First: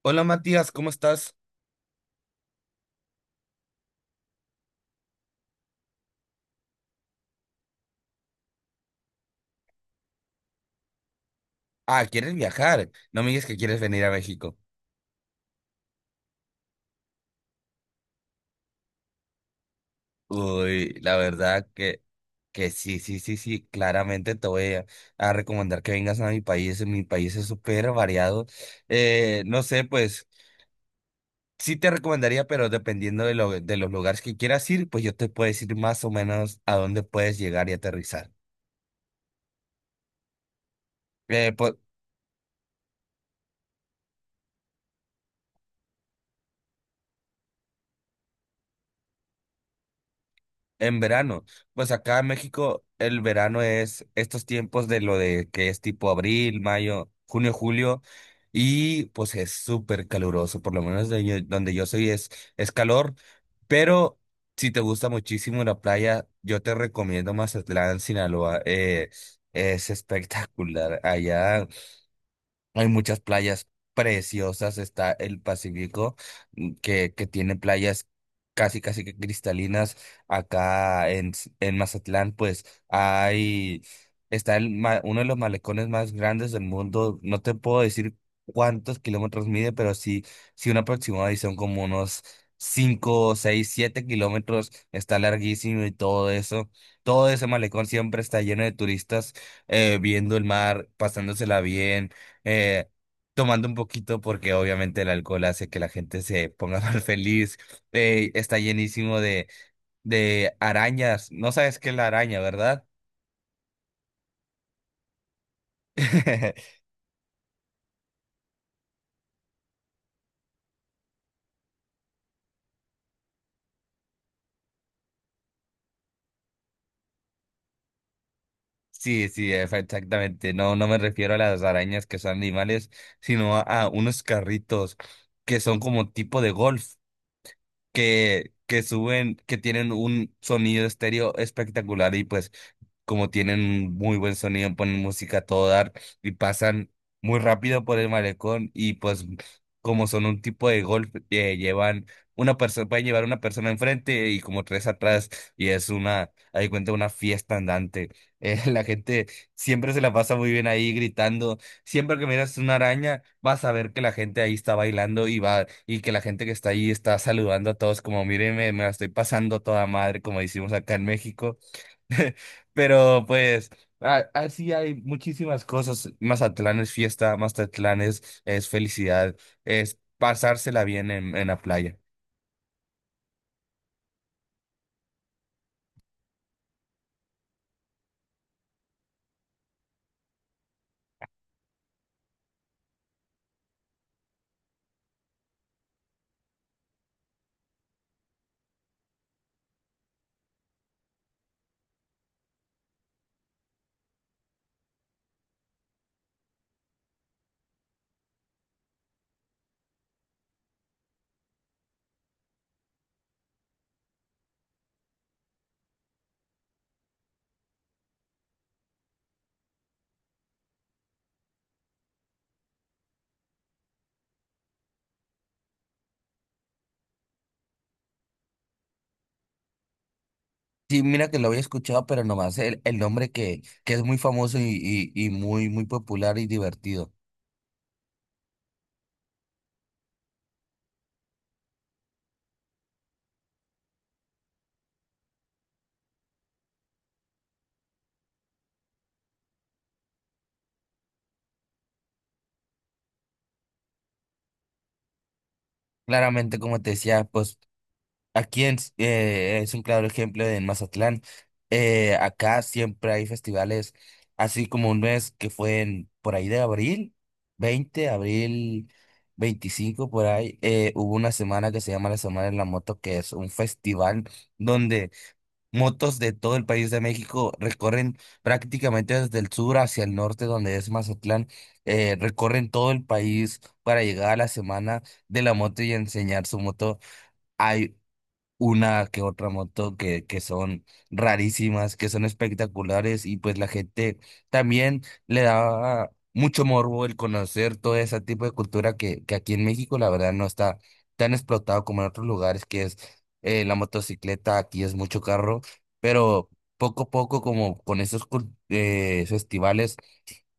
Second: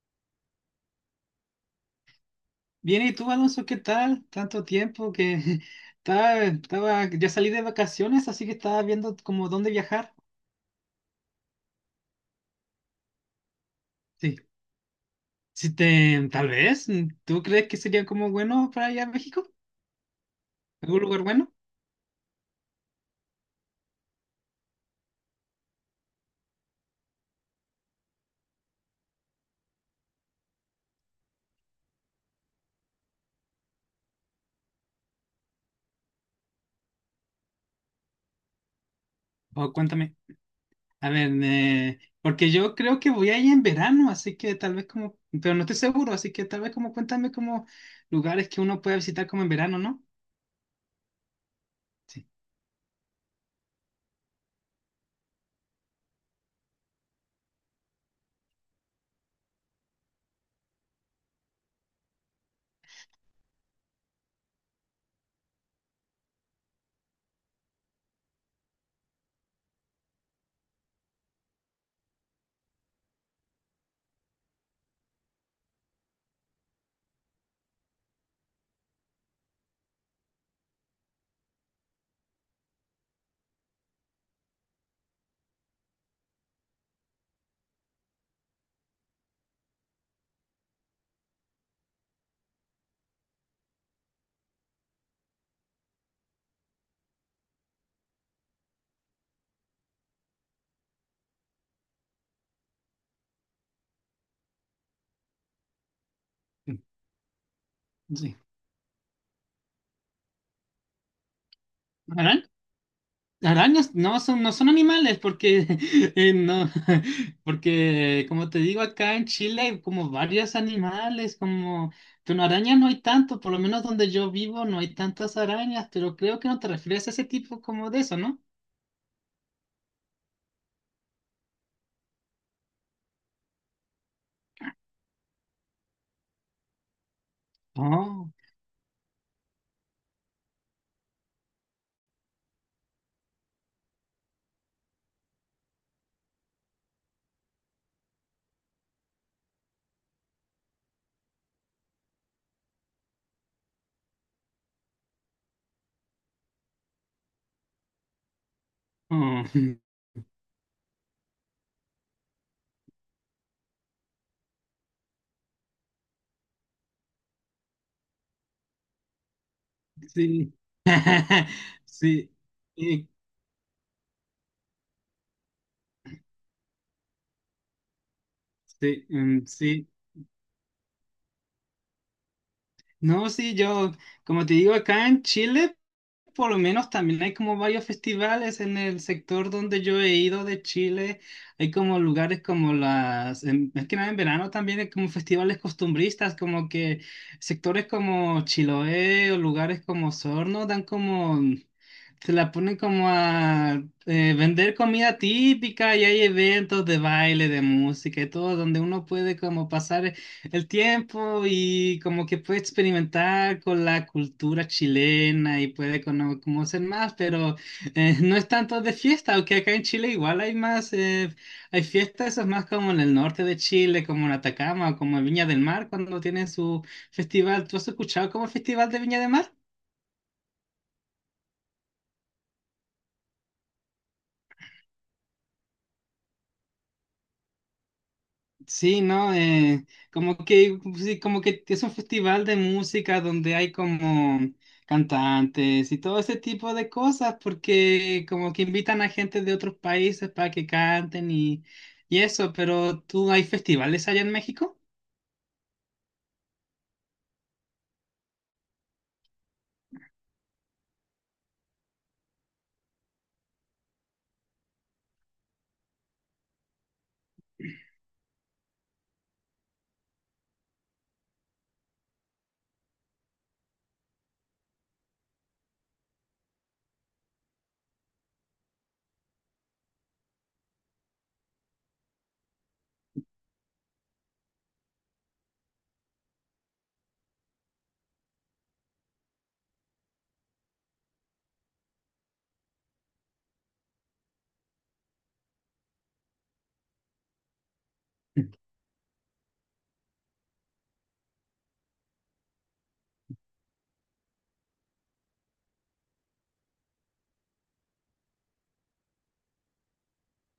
Hola Matías, ¿cómo estás? Bien, ¿y tú, Alonso, qué tal? Tanto tiempo. Que Estaba, ya salí de vacaciones, así que estaba viendo como dónde viajar. Ah, ¿quieres viajar? No me digas que quieres venir a Sí. México. Si te, tal vez, ¿tú crees que sería como bueno para allá a México? Uy, ¿Algún la lugar bueno? verdad que sí, sí, sí, sí, claramente te voy a recomendar que vengas a mi país. Mi país es súper variado. No sé, pues sí te recomendaría, pero dependiendo de, lo, de los lugares que quieras ir, pues yo te puedo decir más o menos a dónde puedes llegar y aterrizar. O cuéntame. A ver, Eh, po- porque yo creo que voy ahí en verano, así que tal vez como, pero no estoy seguro, así que tal vez como cuéntame como lugares que uno puede visitar como en verano, ¿no? En verano, pues acá en Sí, México el verano es estos tiempos de lo de que es tipo abril, mayo, junio, julio y pues es súper caluroso, por lo menos de donde yo soy es calor, pero si te gusta muchísimo la playa, yo te recomiendo Mazatlán, Sinaloa. Es espectacular allá, hay muchas playas preciosas, está el Pacífico, que tiene playas casi, casi que cristalinas. En Mazatlán, pues hay, está uno de los malecones más grandes del mundo. No te puedo decir cuántos kilómetros mide, pero sí, sí un aproximado y son como unos 5, 6, 7 km. Está larguísimo y todo eso. Todo ese malecón siempre está lleno de turistas, viendo el mar, pasándosela bien, eh, tomando un poquito porque obviamente el alcohol hace que la gente se ponga más feliz. Sí. Está llenísimo de arañas. No sabes qué es la araña, ¿verdad? Arañas no son animales porque no, porque como te digo acá en Chile hay como varios animales, como, pero arañas no hay tanto, por lo menos donde yo vivo no hay tantas arañas, pero creo que no te refieres a ese tipo como de eso, ¿no? Sí, sí, exactamente. No, no me refiero a las arañas que son animales, sino a unos carritos que son como tipo de golf, Oh, que suben, que tienen un sonido estéreo espectacular y pues como tienen muy buen sonido, ponen música a todo dar y pasan muy rápido por el malecón y pues como son un tipo de golf, llevan una persona, pueden llevar una persona enfrente y como tres atrás y es una, ahí cuenta, una fiesta andante. La gente oh, siempre se la pasa muy bien ahí gritando. Siempre que miras una araña, vas a ver que la gente ahí está bailando y va, y que la gente que está ahí está saludando a todos como, mírenme, me la estoy pasando a toda madre, como sí, decimos acá en México. sí, sí, Pero pues, a- así hay muchísimas cosas. Mazatlán es fiesta, Mazatlán es sí, felicidad, mm, sí. es pasársela bien en la playa. No, sí, yo, como te digo, acá en Chile. Por lo menos también hay como varios festivales en el sector donde yo he ido de Chile. Hay como lugares como las, en- es que nada, en verano también hay como festivales costumbristas, como que sectores como Chiloé o lugares como Sorno dan como, se la ponen como a vender comida típica y hay eventos de baile, de música y todo, donde uno puede como pasar el tiempo y como que puede experimentar con la cultura chilena y puede cono- conocer más, pero no es tanto de fiesta, aunque acá en Chile igual hay más, hay fiestas, eso es más como en el norte de Chile, como en Atacama o como en Viña del Mar, cuando tienen su festival. ¿Tú has escuchado como el Festival de Viña del Mar? Sí, mira que lo había escuchado, pero nomás el nombre que es muy famoso y muy, muy popular y divertido. Sí, ¿no? Como que, sí, como que es un festival de música donde hay como cantantes y todo ese tipo de cosas, porque como que invitan a gente de otros países para que canten y eso, pero ¿tú hay festivales allá en México? Claramente, como te decía, pues aquí es un claro ejemplo en Mazatlán. Acá siempre hay festivales, así como un mes que fue en, por ahí de abril, 20 abril 25 por ahí, hubo una semana que se llama la Semana de la Moto, que es un festival donde motos de todo el país de México recorren prácticamente desde el sur hacia el norte, donde es Mazatlán, recorren todo el país para llegar a la Semana de la Moto y enseñar su moto, una que otra moto que son rarísimas, que son espectaculares y pues la gente también le daba mucho morbo el conocer todo ese tipo de cultura que aquí en México la verdad no está tan explotado como en otros lugares, que es la motocicleta, aquí es mucho carro, pero poco a poco como con esos festivales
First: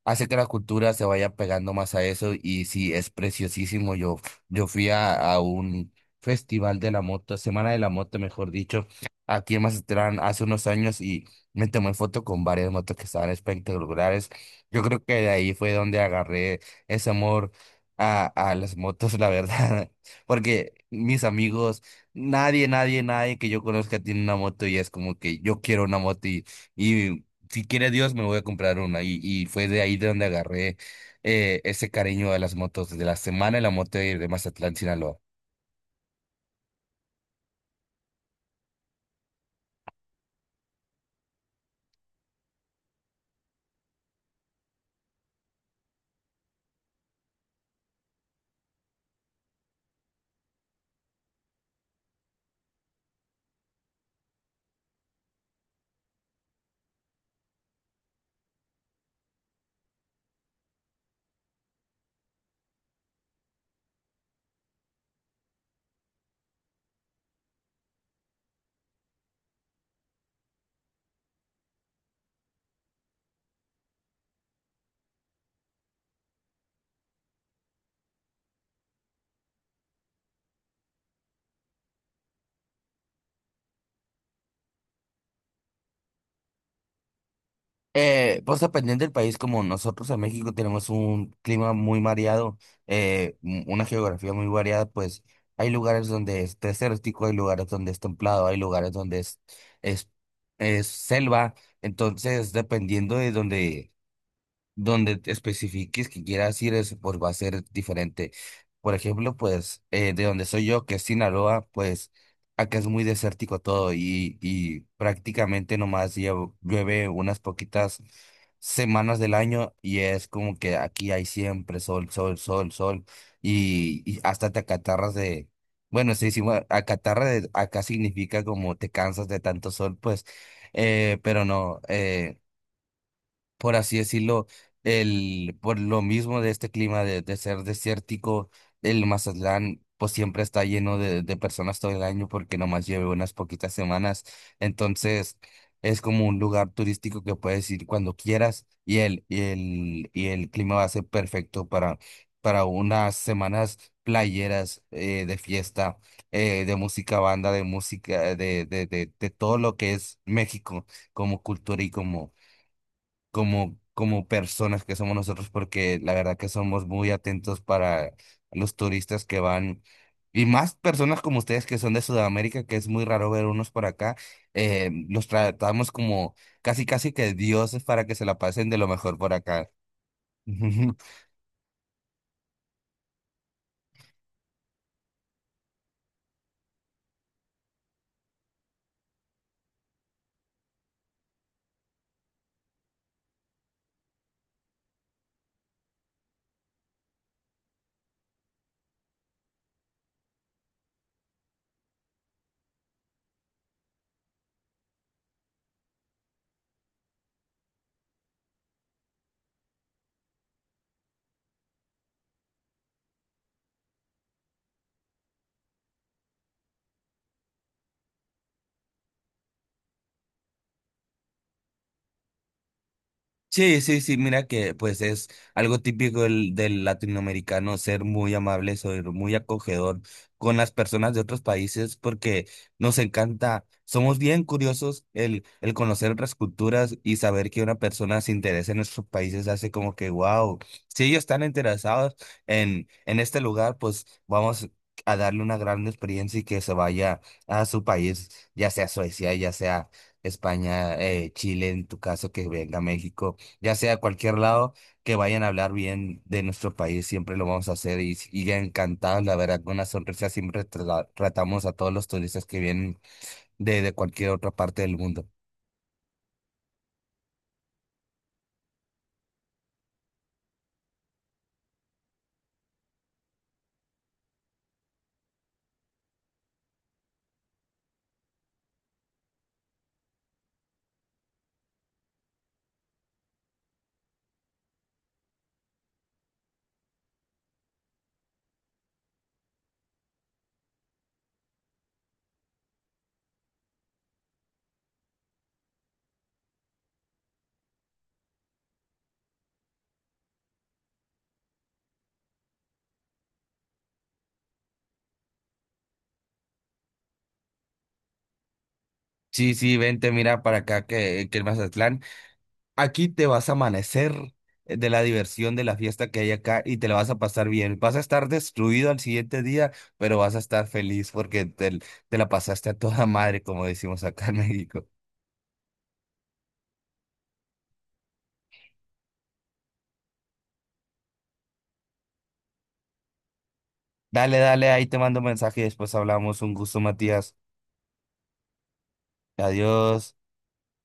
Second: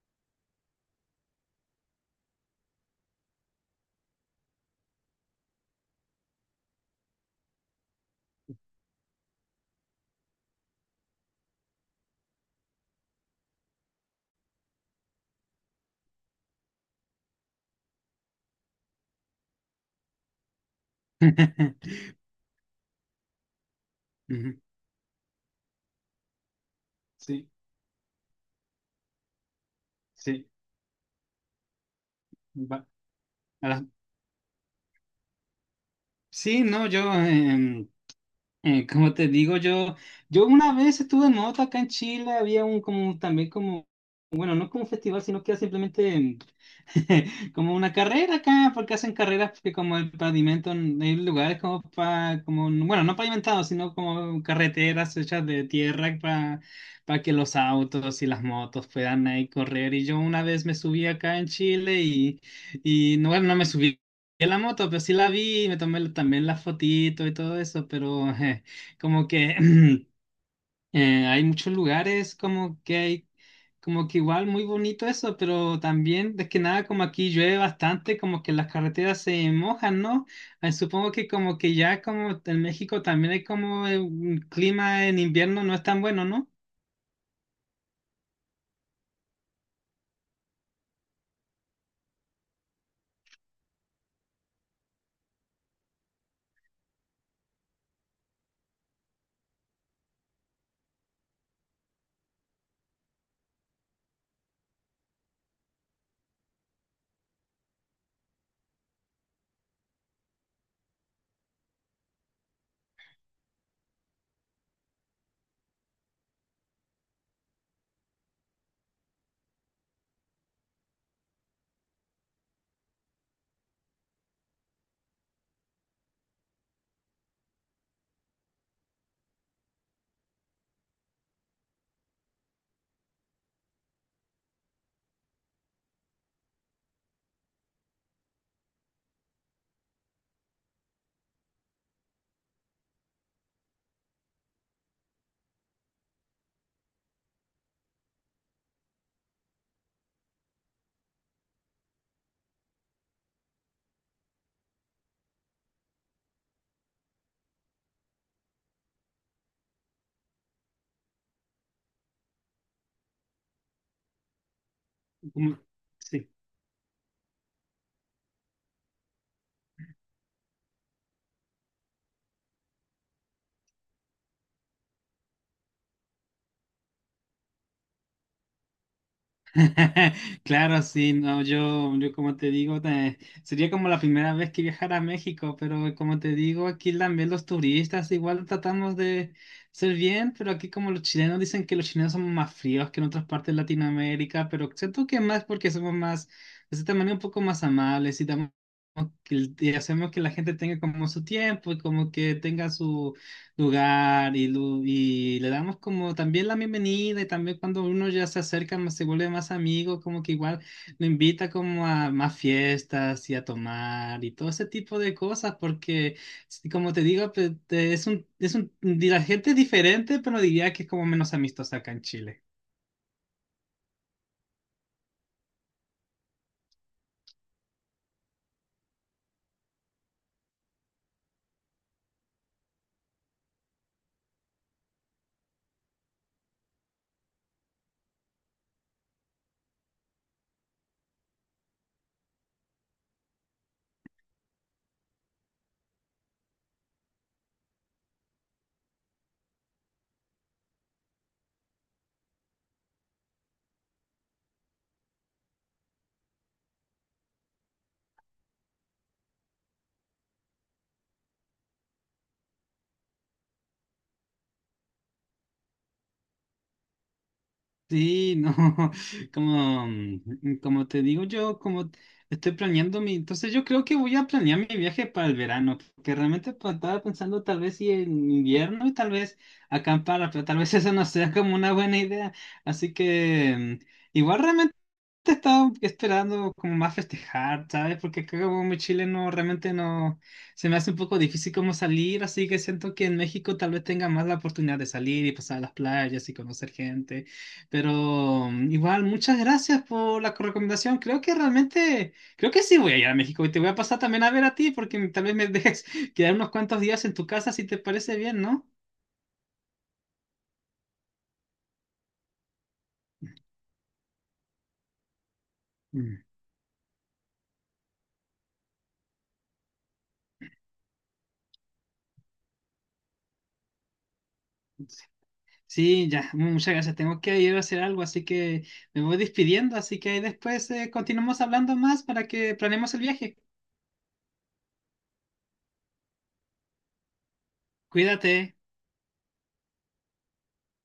hace que la cultura se vaya pegando más a eso y sí, es preciosísimo. Yo fui a un festival de la moto, Semana de la Moto, mejor dicho, aquí en Mazatlán hace unos años y me tomé foto con varias motos que estaban espectaculares. Yo creo que de ahí fue donde agarré ese amor a, a las motos, la verdad, porque mis amigos, nadie, nadie, nadie que yo conozca tiene una Ujú. moto y es como que yo quiero una moto y Sí, si quiere Dios, me voy a comprar una. Y fue de ahí de donde sí. agarré ese cariño a las va- motos de la semana y a la la- moto de Mazatlán, Sinaloa. Sí, no, yo, como te digo, yo una vez estuve en moto acá en Chile, había un como también como no es como un festival, sino que es simplemente como una carrera acá, porque hacen carreras porque como el pavimento, hay lugares como para, como, bueno, no pavimentados, sino como carreteras hechas de tierra para que los autos y las motos puedan ahí correr. Y yo una vez me subí acá en Chile y no, bueno, no me subí. En la moto, pero sí la vi, me tomé también la fotito y todo eso, pero como que hay muchos lugares como que hay, como que igual muy bonito eso, pero también, es que nada, como aquí llueve bastante, como que las carreteras se mojan, ¿no? Supongo que como que ya como en México también hay como un clima en invierno no es tan bueno, ¿no? Pues dependiendo del país, como nosotros en México tenemos un clima muy variado, una geografía muy variada, pues hay lugares donde es desértico, hay lugares donde es templado, hay lugares donde es, es selva. Entonces, dependiendo de donde donde te especifiques que quieras ir, es, pues va a ser diferente. Por ejemplo, pues de donde soy yo, que es Sinaloa, pues acá es muy desértico todo y prácticamente nomás llueve unas poquitas semanas del año y es como que aquí hay siempre sol, sol, sol, sol y hasta te acatarras de... Bueno, sí, sí, bueno, acá significa como te cansas de tanto sol, pues, pero no. Por así decirlo, el, por lo mismo de este clima de ser desértico, el Mazatlán pues siempre está lleno de personas todo el año porque nomás lleve unas poquitas semanas. Entonces es como un lugar turístico que puedes ir cuando quieras y y el clima va a ser perfecto para unas semanas playeras, de fiesta, de música, banda, de música, de todo lo que es México como cultura y como como, como personas que somos nosotros, Como- porque la sí. verdad que somos muy atentos para los turistas que van, y más personas como ustedes que son de Sudamérica, que es muy raro ver unos por acá, los tratamos como casi, casi que dioses para que se la pasen de lo mejor por acá. Claro, sí, no, yo como te digo, te- sería como la primera vez que viajara a México, pero como te digo, aquí también los turistas igual tratamos de ser bien, pero aquí como los chilenos dicen que los chilenos somos más fríos que en otras partes de Latinoamérica, pero siento que más porque somos más, de cierta manera, un poco más amables y damos- y hacemos que la gente tenga como su tiempo y como que tenga su lugar y, lu- y le damos como también la bienvenida y también cuando uno ya se acerca, más- se vuelve más amigo, como que igual lo invita como a más fiestas y a tomar y todo ese tipo de cosas porque, sí, como te digo, pues, te- es un, la gente es diferente, pero diría que es como menos amistosa acá en Chile. Sí, sí, sí, mira que pues es algo típico del latinoamericano, ser muy amable, ser muy acogedor con las personas de otros países porque nos encanta, somos bien curiosos el conocer otras culturas y saber que una persona se interesa en nuestros países hace como que, wow, si ellos están interesados en este lugar, pues vamos a darle una gran experiencia y que se vaya a su país, ya sea Suecia, ya sea España, Chile, en tu caso, que venga a México, ya sea a cualquier lado, que vayan a hablar bien de nuestro país, siempre lo vamos a hacer y ya encantados, la verdad, con una sonrisa siempre tratamos a todos los turistas que vienen de cualquier otra parte del mundo. Sí, no, como, mm, como te digo yo, como estoy planeando mi, entonces yo creo que voy a planear mi viaje para el verano, porque realmente pues, estaba pensando tal vez si en invierno y tal vez acampar, pero tal vez esa no sea como una buena idea, así que mm, igual realmente te estaba esperando como más festejar, ¿sabes? Porque acá como muy chileno realmente no, se me hace un poco difícil como salir, así que siento que en México tal vez tenga más la oportunidad de salir y pasar a las playas y conocer gente, pero mm, igual muchas gracias por la recomendación, creo que realmente, creo que sí voy a ir a México y te voy a pasar también a ver a ti porque tal vez me dejes quedar unos cuantos días en tu casa si te parece bien, ¿no? Sí, sí, vente, mira para acá que el Mazatlán, aquí te vas a amanecer de la diversión de la fiesta que hay acá y te la vas a pasar bien. Vas a estar destruido al siguiente día, pero vas a estar feliz porque te la pasaste a toda madre, como decimos acá en México. Mm. Sí, ya, muchas gracias. Tengo que ir a hacer algo, así que me voy despidiendo. Así que ahí después continuamos hablando más para que planeemos el viaje. Dale, dale, ahí te mando mensaje y después hablamos. Un gusto, Matías. Cuídate. Adiós.